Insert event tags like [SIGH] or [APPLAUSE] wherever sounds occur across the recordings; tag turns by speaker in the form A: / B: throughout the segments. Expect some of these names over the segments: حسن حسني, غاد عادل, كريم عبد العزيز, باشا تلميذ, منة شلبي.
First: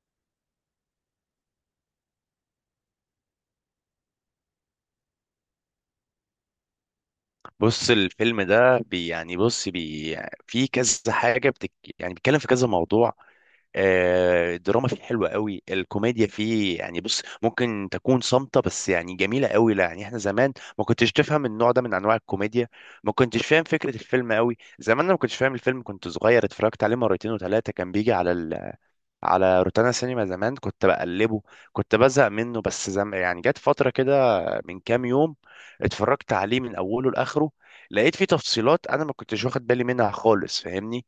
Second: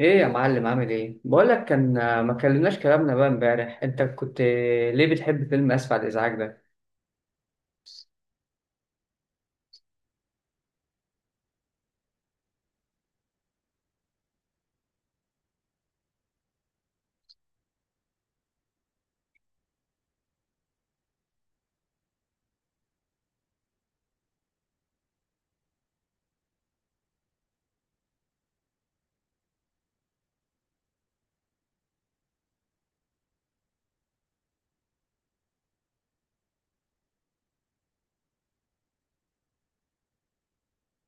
A: ايه يا معلم، عامل ايه؟ بقول لك كان ما كلمناش كلامنا بقى امبارح. انت كنت ليه بتحب فيلم اسف على الازعاج ده؟
B: بص، الفيلم ده يعني بص في كذا حاجة يعني بيتكلم في كذا موضوع. الدراما فيه حلوة قوي، الكوميديا فيه يعني بص ممكن تكون صامتة، بس يعني جميلة قوي. لا، يعني احنا زمان ما كنتش تفهم النوع ده من انواع الكوميديا. ما كنتش فاهم فكرة الفيلم قوي زمان. انا ما كنتش فاهم الفيلم، كنت صغير، اتفرجت عليه مرتين وثلاثة، كان بيجي على روتانا سينما. زمان كنت بقلبه، كنت بزهق منه. بس يعني جت فترة كده من كام يوم اتفرجت عليه من أوله لآخره، لقيت فيه تفصيلات أنا ما كنتش واخد بالي منها خالص. فاهمني؟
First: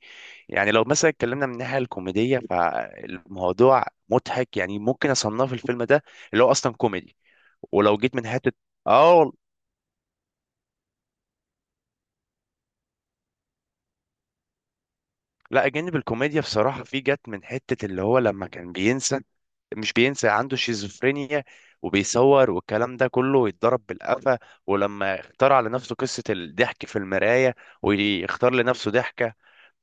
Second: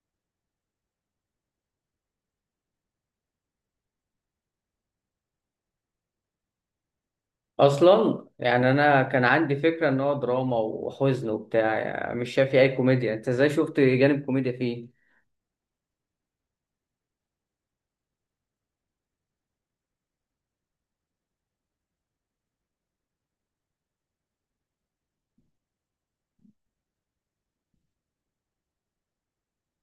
B: يعني لو مثلا اتكلمنا من الناحية الكوميدية فالموضوع مضحك، يعني ممكن أصنف الفيلم ده اللي هو أصلا كوميدي. ولو جيت
A: اصلا
B: من حتة،
A: يعني انا
B: اه
A: كان
B: وال-
A: عندي فكره ان هو دراما وحزن وبتاع، يعني مش شايف فيه اي كوميديا. انت ازاي شفت جانب كوميديا فيه؟
B: لا، جانب الكوميديا بصراحة في جت من حتة اللي هو لما كان بينسى، مش بينسى، عنده شيزوفرينيا، وبيصور والكلام ده كله يتضرب بالقفا. ولما اخترع لنفسه قصة الضحك في المراية ويختار لنفسه ضحكة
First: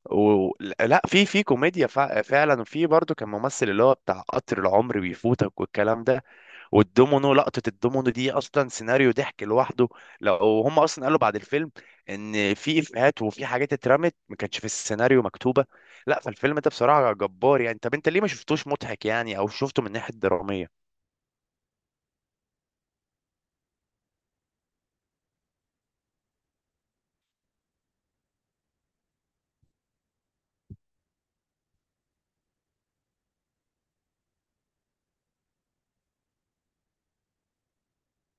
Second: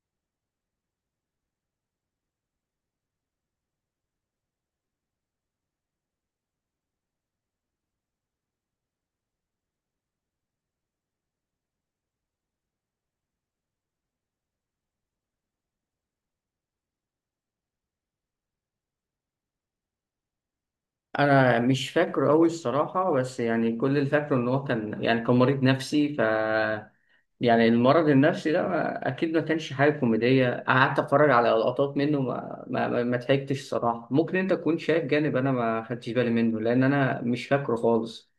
B: و... لا، في كوميديا فعلا. وفي برضه كان ممثل اللي هو بتاع قطر العمر بيفوتك والكلام ده، والدومينو، لقطة الدومينو دي أصلا سيناريو ضحك لوحده. لو هم أصلا قالوا بعد الفيلم إن في إفيهات وفي حاجات اترمت ما كانتش في السيناريو مكتوبة. لا، فالفيلم ده بصراحة جبار. يعني طب أنت ليه ما شفتوش مضحك؟ يعني أو شفته من ناحية درامية؟
A: انا مش فاكره قوي الصراحه، بس كل اللي فاكره ان هو كان كان مريض نفسي. ف المرض النفسي ده اكيد ما كانش حاجه كوميديه. قعدت اتفرج على لقطات منه ما ضحكتش الصراحه. ممكن انت تكون شايف جانب انا ما خدتش بالي منه لان انا مش فاكره خالص.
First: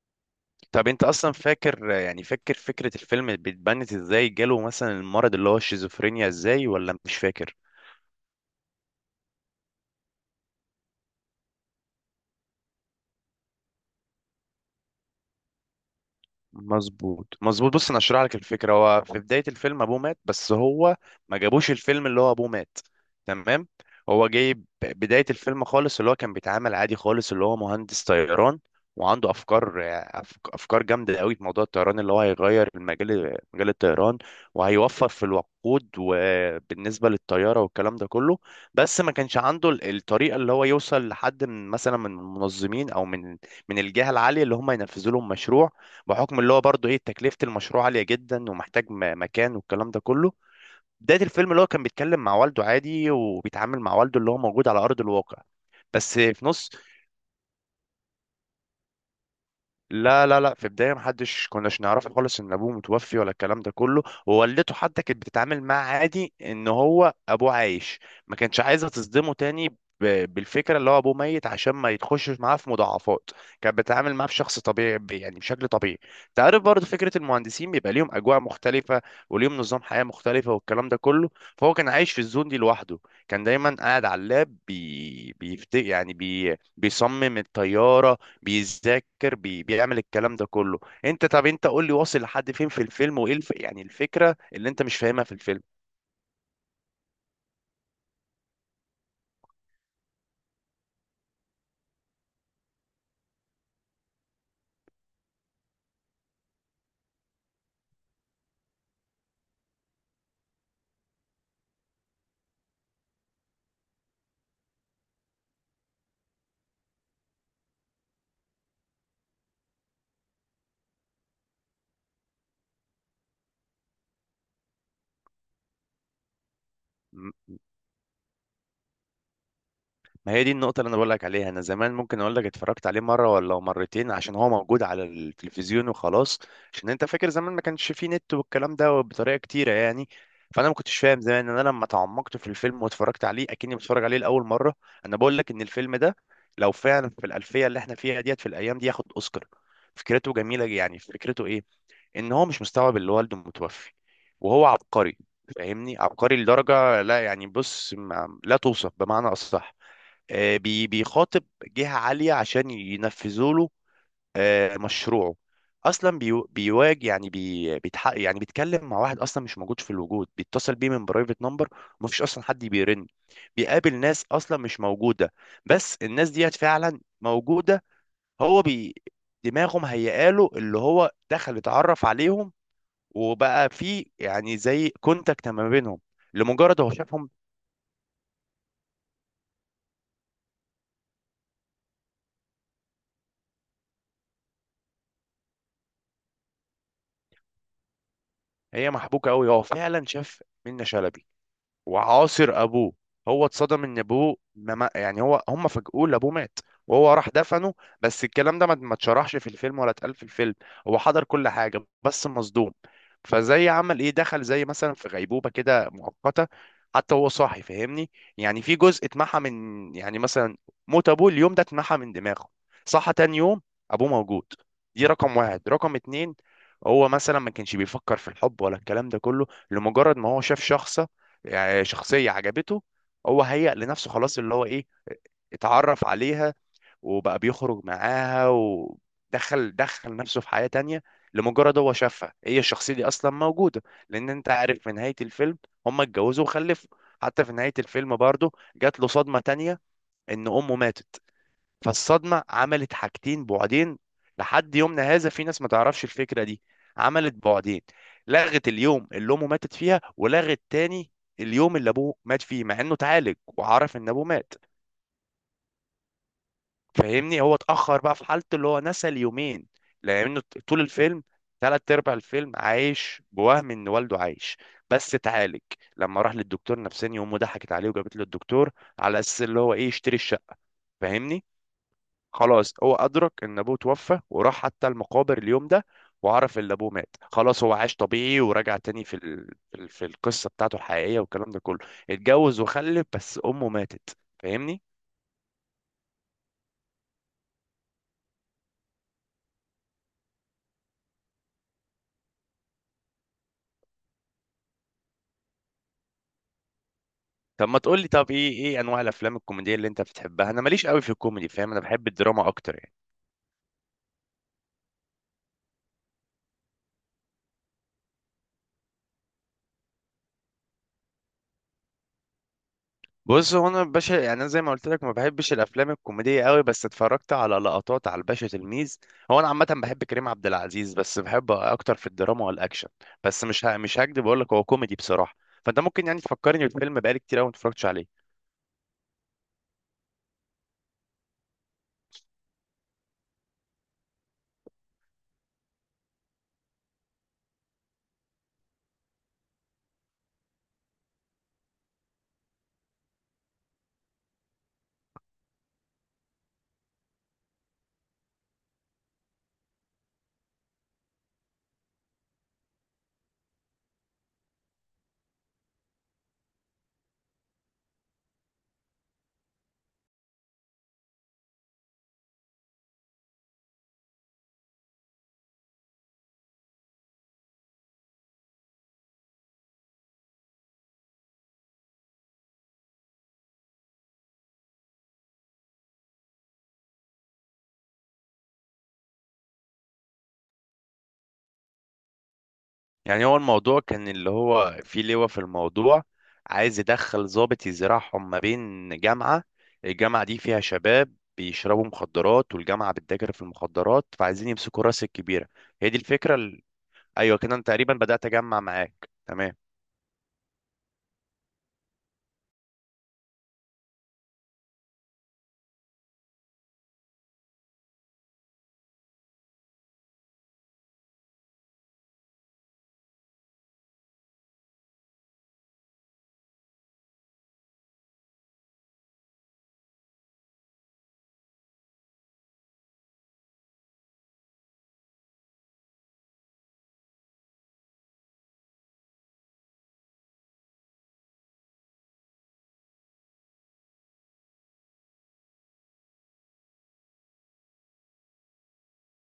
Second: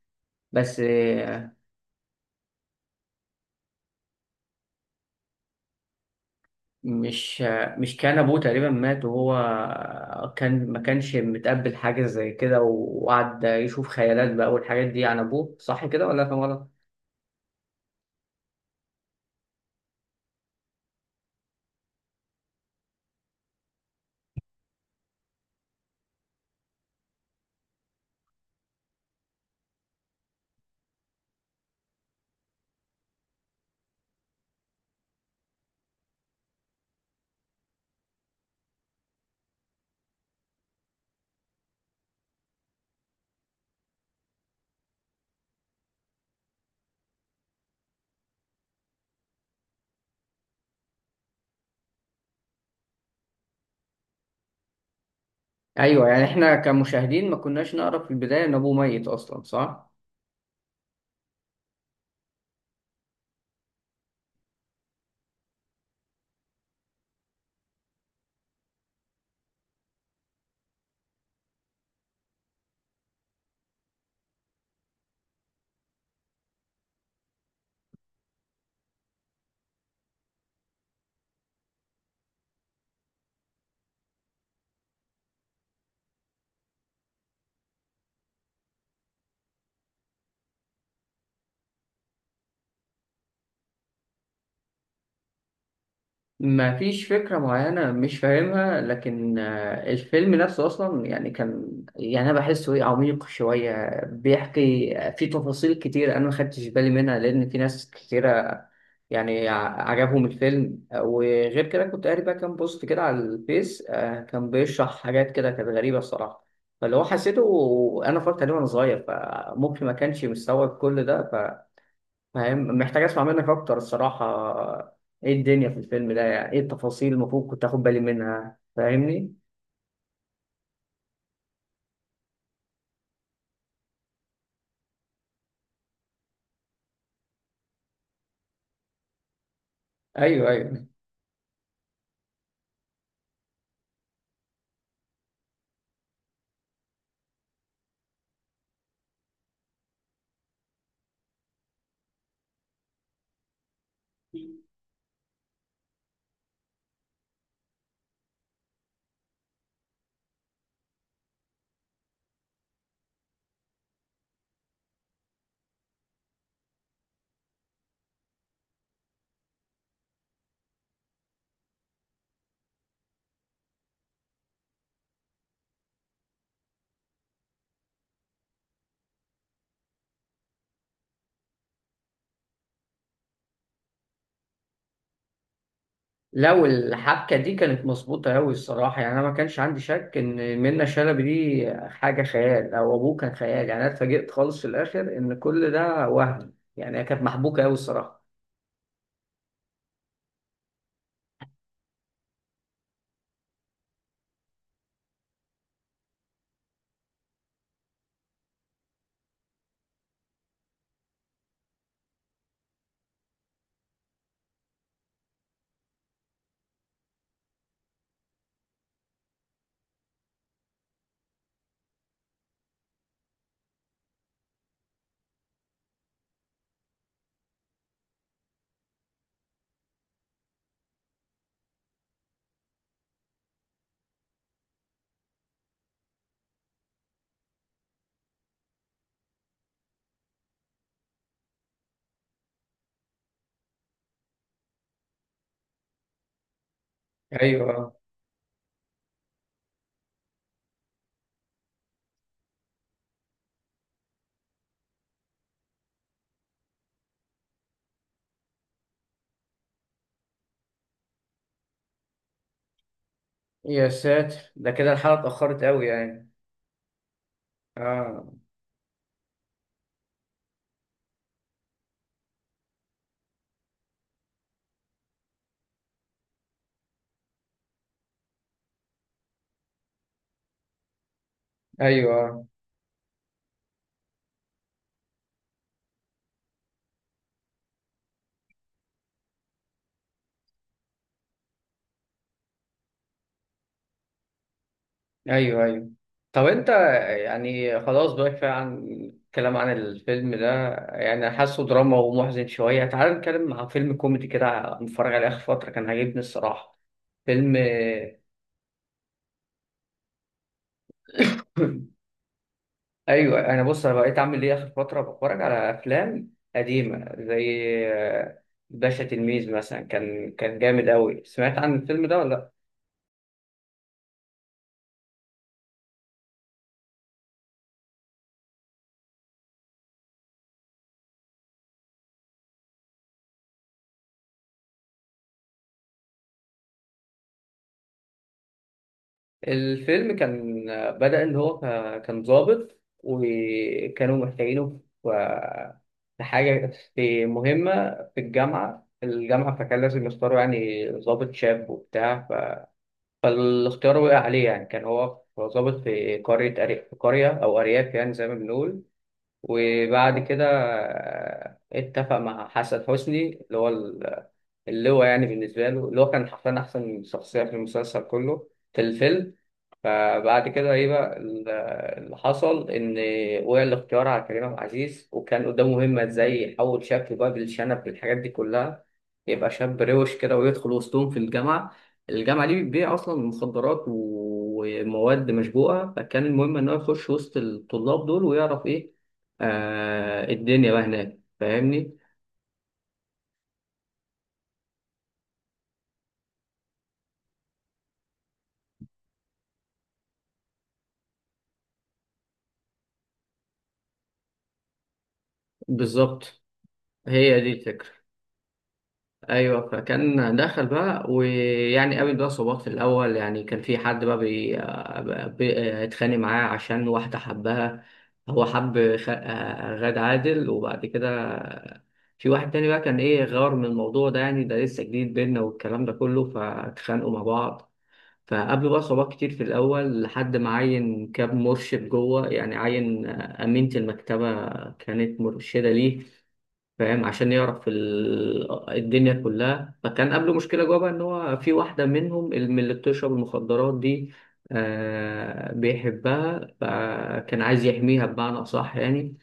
A: بس
B: طب أنت أصلا فاكر؟ يعني فاكر فكرة الفيلم بتبنت إزاي؟ جاله مثلا المرض اللي هو الشيزوفرينيا إزاي ولا مش
A: مش
B: فاكر؟
A: مش كان ابوه تقريبا مات وهو كان ما كانش متقبل حاجه زي كده، وقعد يشوف خيالات بقى والحاجات دي عن ابوه، صح كده ولا كان؟
B: مظبوط، مظبوط. بص، انا اشرح لك الفكره. هو في بدايه الفيلم ابوه مات، بس هو ما جابوش الفيلم اللي هو ابوه مات. تمام؟ هو جايب بدايه الفيلم خالص اللي هو كان بيتعامل عادي خالص، اللي هو مهندس طيران، وعنده افكار، افكار جامده قوي في موضوع الطيران، اللي هو هيغير المجال، مجال الطيران، وهيوفر في الوقود وبالنسبه للطياره والكلام ده كله. بس ما كانش عنده الطريقه اللي هو يوصل لحد، من مثلا من المنظمين او من الجهه العاليه اللي هم ينفذوا لهم مشروع، بحكم اللي هو برضه ايه تكلفة المشروع عالية جدا، ومحتاج مكان والكلام ده كله. بداية الفيلم اللي هو كان بيتكلم مع والده عادي، وبيتعامل مع والده اللي هو موجود على أرض الواقع.
A: ايوه،
B: بس
A: يعني
B: في
A: احنا
B: نص
A: كمشاهدين ما كناش نعرف في البدايه ان ابوه ميت اصلا، صح؟
B: لا لا لا، في البدايه كناش نعرف خالص ان ابوه متوفي ولا الكلام ده كله، ووالدته حتى كانت بتتعامل معاه عادي ان هو ابوه عايش. ما كانتش عايزه تصدمه تاني بالفكره اللي هو ابوه ميت، عشان ما يتخشش معاه في مضاعفات. كانت بتتعامل معاه بشخص طبيعي، يعني بشكل طبيعي. تعرف برضه فكره المهندسين بيبقى ليهم اجواء مختلفه، وليهم نظام حياه مختلفه والكلام ده كله. فهو كان عايش في الزون دي لوحده، كان دايما قاعد على اللاب، بي... بيفت... يعني بي... بيصمم الطياره، بيذاكر، بيعمل الكلام ده كله. طب انت قول لي واصل لحد فين في الفيلم؟ وايه الفكره اللي انت مش فاهمها في الفيلم؟
A: ما فيش فكره معينه مش فاهمها، لكن الفيلم نفسه اصلا كان، يعني انا بحسه ايه، عميق شويه، بيحكي في تفاصيل كتير انا ما خدتش بالي منها. لان في ناس كتيره يعني عجبهم الفيلم، وغير كده كنت قاري بقى كام بوست كده على الفيس كان بيشرح حاجات كده كانت غريبه الصراحه. فاللي هو حسيته، انا اتفرجت عليه وانا صغير، فممكن ما كانش مستوعب كل ده. فاهم؟ محتاج اسمع منك اكتر الصراحه. ايه الدنيا في الفيلم ده؟ يعني ايه التفاصيل المفروض
B: م-
A: كنت اخد بالي منها؟ فاهمني.
B: ما هي دي النقطه اللي انا بقول لك عليها. انا زمان ممكن اقول لك اتفرجت عليه مره ولا مرتين، عشان هو موجود على التلفزيون وخلاص. عشان انت فاكر زمان ما كانش فيه نت والكلام ده بطريقه كتيره يعني.
A: ايوه،
B: فانا ما
A: ايوه.
B: كنتش فاهم زمان. انا لما تعمقت في الفيلم واتفرجت عليه اكني بتفرج عليه لاول مره، انا بقول لك ان الفيلم ده لو فعلا في الالفيه اللي احنا فيها ديت، في الايام دي، ياخد اوسكار. فكرته جميله، يعني فكرته ايه؟ ان هو مش مستوعب اللي والده متوفي، وهو عبقري. فاهمني؟ عبقري لدرجة لا، يعني بص، ما لا توصف بمعنى أصح. بيخاطب جهة عالية عشان ينفذوا له مشروعه. اصلا بيواجه، يعني بيتحق، يعني بيتكلم مع واحد اصلا مش موجود في الوجود، بيتصل بيه من برايفت نمبر، ومفيش اصلا حد بيرن. بيقابل ناس اصلا مش موجوده، بس الناس ديت فعلا موجوده. هو دماغه مهيئاله اللي هو دخل اتعرف عليهم، وبقى في يعني زي كونتاكت ما بينهم.
A: لو
B: لمجرد هو شافهم،
A: الحبكه دي كانت مظبوطه قوي الصراحه، يعني انا ما كانش عندي شك ان منة شلبي دي حاجه خيال او ابوه كان خيال. يعني انا اتفاجئت خالص في الاخر ان كل ده وهم. يعني هي كانت محبوكه قوي الصراحه.
B: هي محبوكه قوي، هو فعلا شاف منة شلبي وعاصر ابوه. هو اتصدم ان ابوه ما ما- يعني هو هم فاجئوه ان ابوه مات، وهو راح دفنه. بس الكلام ده ما اتشرحش في الفيلم ولا اتقال في الفيلم. هو حضر كل حاجه بس مصدوم، فزي عمل ايه، دخل زي مثلا في غيبوبه كده مؤقته. حتى هو صاحي، فاهمني؟ يعني في جزء اتمحى من، يعني مثلا، موت ابوه اليوم ده اتمحى من دماغه. صحى تاني يوم، ابوه موجود. دي رقم واحد. رقم اتنين، هو مثلا ما كانش بيفكر في الحب ولا الكلام ده كله، لمجرد ما هو شاف شخص، يعني شخصية عجبته، هو هيأ لنفسه خلاص اللي هو ايه، اتعرف عليها، وبقى بيخرج معاها، ودخل نفسه في حياة تانية. لمجرد هو شافها، هي الشخصية دي أصلا موجودة. لأن أنت عارف في نهاية الفيلم هما اتجوزوا وخلفوا. حتى في نهاية
A: ايوه.
B: الفيلم برضه جات له صدمة تانية، إن أمه ماتت. فالصدمة عملت حاجتين بعدين، لحد يومنا هذا في ناس ما تعرفش الفكرة دي. عملت بعدين، لغت اليوم اللي أمه ماتت فيها، ولغت تاني اليوم اللي أبوه مات فيه، مع إنه اتعالج
A: يا
B: وعرف إن أبوه
A: ساتر،
B: مات.
A: ده كده الحلقه اتاخرت قوي يعني.
B: فاهمني؟ هو اتأخر بقى
A: اه.
B: في حالته، اللي هو نسى اليومين. لأنه طول الفيلم، تلات أرباع الفيلم، عايش بوهم إن والده عايش، بس اتعالج لما راح للدكتور نفساني. أمه ضحكت عليه وجابت له الدكتور على أساس اللي هو إيه يشتري الشقة، فاهمني؟
A: ايوه،
B: خلاص هو أدرك إن أبوه توفى، وراح حتى المقابر اليوم ده، وعرف إن أبوه مات. خلاص هو عاش طبيعي ورجع تاني في في القصة بتاعته الحقيقية والكلام ده كله. اتجوز وخلف، بس أمه ماتت. فاهمني؟
A: ايوه، ايوه. طب انت، يعني خلاص بقى كفايه عن الكلام عن الفيلم ده، يعني حاسه دراما ومحزن شويه. تعال نتكلم عن فيلم كوميدي كده متفرج عليه اخر فتره كان عاجبني الصراحه. فيلم
B: طب ما تقول لي،
A: [COUGHS]
B: طب إيه أنواع الأفلام الكوميدية اللي أنت بتحبها؟ أنا ماليش قوي في الكوميدي، فاهم؟ أنا
A: [CLEARS THROAT]
B: بحب الدراما أكتر يعني.
A: ايوه، انا بص انا بقيت اعمل ايه، اخر فتره بتفرج على افلام قديمه زي آه، باشا تلميذ مثلا. كان جامد قوي. سمعت عن الفيلم ده ولا؟
B: بص، هو انا باشا، يعني انا زي ما قلت لك ما بحبش الافلام الكوميديه قوي، بس اتفرجت على لقطات على الباشا تلميذ. هو انا عامه بحب كريم عبد العزيز، بس بحب اكتر في الدراما والاكشن، بس مش مش هكدب اقول لك هو كوميدي بصراحه. فانت ممكن يعني تفكرني بالفيلم بقالي كتير قوي ما اتفرجتش عليه.
A: الفيلم كان بدأ إن هو كان ضابط وكانوا محتاجينه في في حاجة، في مهمة في الجامعة. فكان لازم يختاروا يعني ضابط شاب وبتاع. فالاختيار وقع عليه. يعني كان هو ضابط في قرية في قرية أو أرياف يعني، زي ما بنقول. وبعد كده اتفق مع حسن حسني اللي هو اللي هو يعني بالنسبة له اللي هو كان حرفيا أحسن شخصية في المسلسل كله، في الفيلم. فبعد كده ايه بقى اللي حصل، ان وقع الاختيار على كريم عبد العزيز، وكان قدامه مهمه ازاي يحول شكله بقى بالشنب بالحاجات دي كلها، يبقى شاب روش كده ويدخل وسطهم في الجامعه. الجامعه دي بتبيع اصلا مخدرات ومواد مشبوهه، فكان المهم ان هو يخش وسط الطلاب دول ويعرف ايه الدنيا بقى هناك. فاهمني؟
B: يعني هو الموضوع كان اللي هو في لواء في الموضوع عايز يدخل ضابط يزرعهم ما بين جامعه. الجامعه دي فيها شباب بيشربوا مخدرات، والجامعه بتتاجر في المخدرات، فعايزين يمسكوا راس الكبيره. هي دي
A: بالظبط،
B: الفكرة. ايوه
A: هي دي
B: كده، انا
A: الفكره.
B: تقريبا بدات اجمع معاك تمام.
A: ايوه، فكان دخل بقى ويعني قابل بقى صعوبات في الاول. يعني كان في حد بقى اتخانق معاه عشان واحده حبها. هو حب غاد عادل. وبعد كده في واحد تاني بقى كان ايه، غار من الموضوع ده، يعني ده لسه جديد بينا والكلام ده كله، فاتخانقوا مع بعض. فقابلوا بقى صعوبات كتير في الاول لحد ما عين كاب مرشد جوه، يعني عين امينه المكتبه كانت مرشده ليه. فاهم؟ عشان يعرف الدنيا كلها. فكان قبله مشكلة جوه بقى ان هو في واحدة منهم من اللي بتشرب المخدرات دي بيحبها، فكان عايز يحميها بمعنى أصح يعني.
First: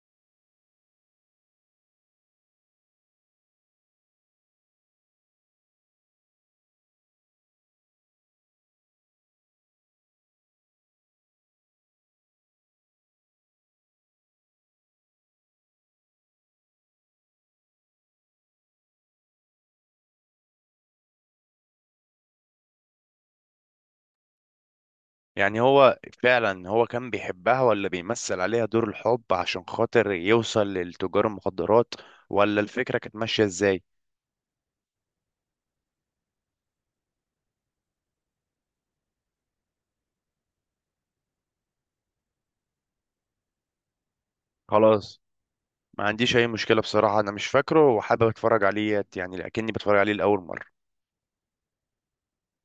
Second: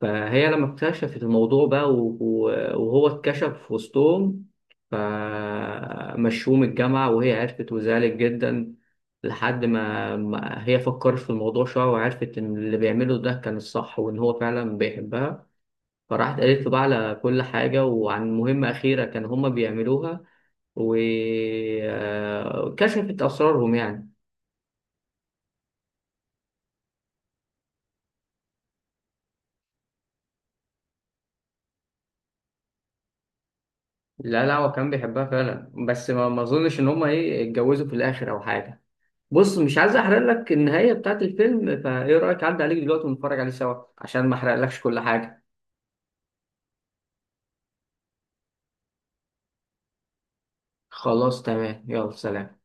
A: فهي لما اكتشفت الموضوع بقى وهو اتكشف في وسطهم، فمشوه من الجامعة. وهي عرفت وزعلت جدا، لحد ما هي فكرت في الموضوع شوية، وعرفت إن اللي بيعمله ده كان الصح وإن هو فعلا بيحبها. فراحت قالت له بقى على كل حاجة وعن مهمة أخيرة كان هما بيعملوها، وكشفت أسرارهم يعني.
B: يعني هو فعلا كان بيحبها ولا بيمثل عليها دور الحب عشان خاطر يوصل لتجار المخدرات؟ ولا الفكره كانت ماشيه ازاي؟
A: لا لا، هو كان بيحبها فعلا، بس ما أظنش إن هما إيه اتجوزوا في الآخر أو حاجة. بص، مش عايز أحرق لك النهاية بتاعت الفيلم، فإيه رأيك أعدي عليك دلوقتي ونتفرج عليه سوا عشان ما أحرقلكش كل
B: خلاص،
A: حاجة.
B: ما عنديش اي مشكله بصراحه، انا مش فاكره وحابب اتفرج عليه يعني، لكني بتفرج عليه لاول مره.
A: خلاص، تمام، يلا سلام.